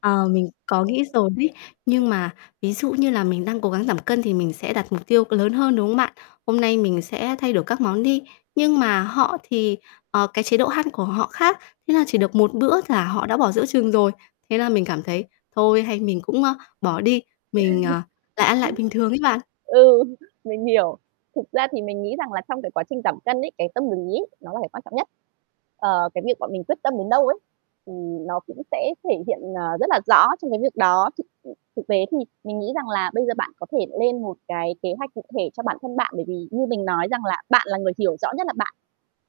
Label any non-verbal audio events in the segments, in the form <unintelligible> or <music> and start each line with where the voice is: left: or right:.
left: Ờ, mình có nghĩ rồi bí. Nhưng
right: <unintelligible>
left: mà ví dụ như là mình đang cố gắng giảm cân thì mình sẽ đặt mục tiêu lớn hơn, đúng không bạn? Hôm nay mình sẽ thay đổi các món đi. Nhưng mà họ thì, ờ, cái chế độ ăn của họ khác, thế là chỉ được một bữa là họ đã bỏ giữa chừng rồi. Thế là mình cảm thấy: "Thôi, hay mình cũng, a, bỏ đi." Mình, ờ, lại ăn lại bình thường ấy bạn.
right: <chuckles> Ừm. Ừ, mình hiểu. Thực ra thì mình nghĩ rằng là trong cái quá trình giảm cân ấy, cái tâm lý ấy, nó là cái quan trọng nhất. Ờ, cái việc bọn mình quyết tâm đến đâu ấy, thì nó cũng sẽ thể hiện, à, rất là rõ trong cái việc đó. Thực, ưm, thực tế thì mình nghĩ rằng là bây giờ bạn có thể lên một cái kế hoạch cụ thể cho bản thân bạn. Bởi vì như mình nói rằng là bạn là người hiểu rõ nhất là bạn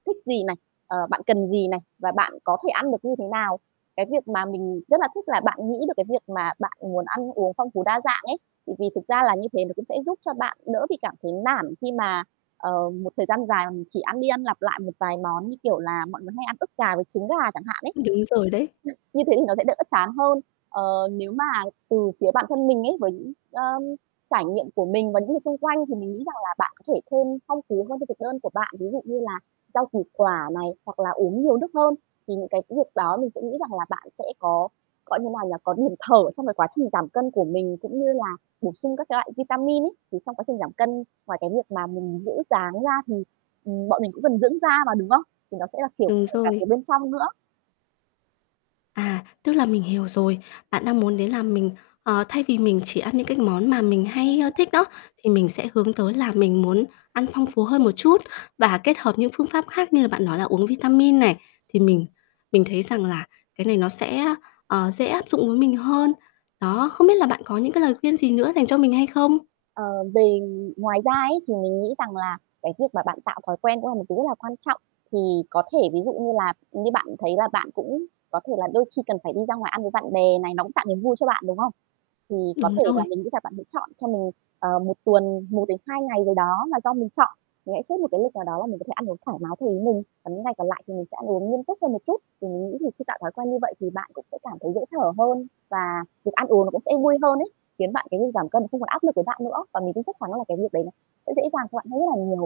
right: thích gì này, ờ, bạn cần gì này, và bạn có thể ăn được như thế nào. Cái việc mà mình rất là thích là bạn nghĩ được cái việc mà bạn muốn ăn uống phong phú, đa dạng ấy. Thì vì thực ra là như thế nó cũng sẽ giúp cho bạn đỡ bị cảm thấy nản khi mà, ờ, một thời gian dài mà mình chỉ ăn đi ăn lặp lại một vài món, như kiểu là mọi người hay ăn ức gà với trứng gà chẳng hạn ấy,
left: Đúng rồi đấy.
right: <unintelligible> như thế thì nó sẽ đỡ chán hơn. Ờ, nếu mà từ phía bản thân mình ấy, bởi ờm, trải nghiệm của mình và những người xung quanh, thì mình nghĩ rằng là bạn có thể thêm phong phú hơn cho thực đơn của bạn. Ví dụ như là rau củ quả này, hoặc là uống nhiều nước hơn, thì những cái việc đó mình sẽ nghĩ rằng là bạn sẽ có gọi như nào nhỉ? Có điểm thở trong cái quá trình giảm cân của mình cũng như là bổ sung các cái loại vitamin ấy. Thì trong quá trình giảm cân, ngoài cái việc mà mình giữ dáng ra thì, ừm, bọn mình cũng cần dưỡng da mà, đúng không? Thì đó sẽ là kiểu
left: Đúng
right: kể cả
left: rồi.
right: từ bên trong nữa.
left: À, tức là mình hiểu rồi. Bạn đang muốn đấy là mình ờ, thay vì mình chỉ ăn những cái món mà mình hay, ơ, thích đó, thì mình sẽ hướng tới là mình muốn ăn phong phú hơn một chút và kết hợp những phương pháp khác như là bạn nói là uống vitamin này. Thì mình mình thấy rằng là cái này nó sẽ, á, ờ, dễ áp dụng với mình hơn. Đó, không biết là bạn có những cái lời khuyên gì nữa dành cho mình hay không?
right: Ờ, về ngoài ra ấy, thì mình nghĩ rằng là cái việc mà bạn tạo thói quen cũng là một thứ rất là quan trọng. Thì có thể ví dụ như là như bạn thấy là bạn cũng có thể là đôi khi cần phải đi ra ngoài ăn với bạn bè này, nó cũng tạo niềm vui cho bạn, đúng không? Thì có
left: Đúng
right: thể là
left: rồi.
right: mình nghĩ rằng bạn sẽ chọn cho mình, ờ, 1 tuần, 1-2 ngày gì đó là do mình chọn. Mình hãy xếp một cái lịch nào đó là mình có thể ăn uống thoải mái theo ý mình, còn những ngày còn lại thì mình sẽ ăn uống nghiêm túc hơn một chút. Thì mình nghĩ thì khi tạo thói quen như vậy thì bạn cũng sẽ cảm thấy dễ thở hơn, và việc ăn uống nó cũng sẽ vui hơn ấy, khiến bạn cái việc giảm cân nó không còn áp lực với bạn nữa. Và mình tin chắc chắn là cái việc đấy nó sẽ dễ dàng cho bạn hơn rất là nhiều.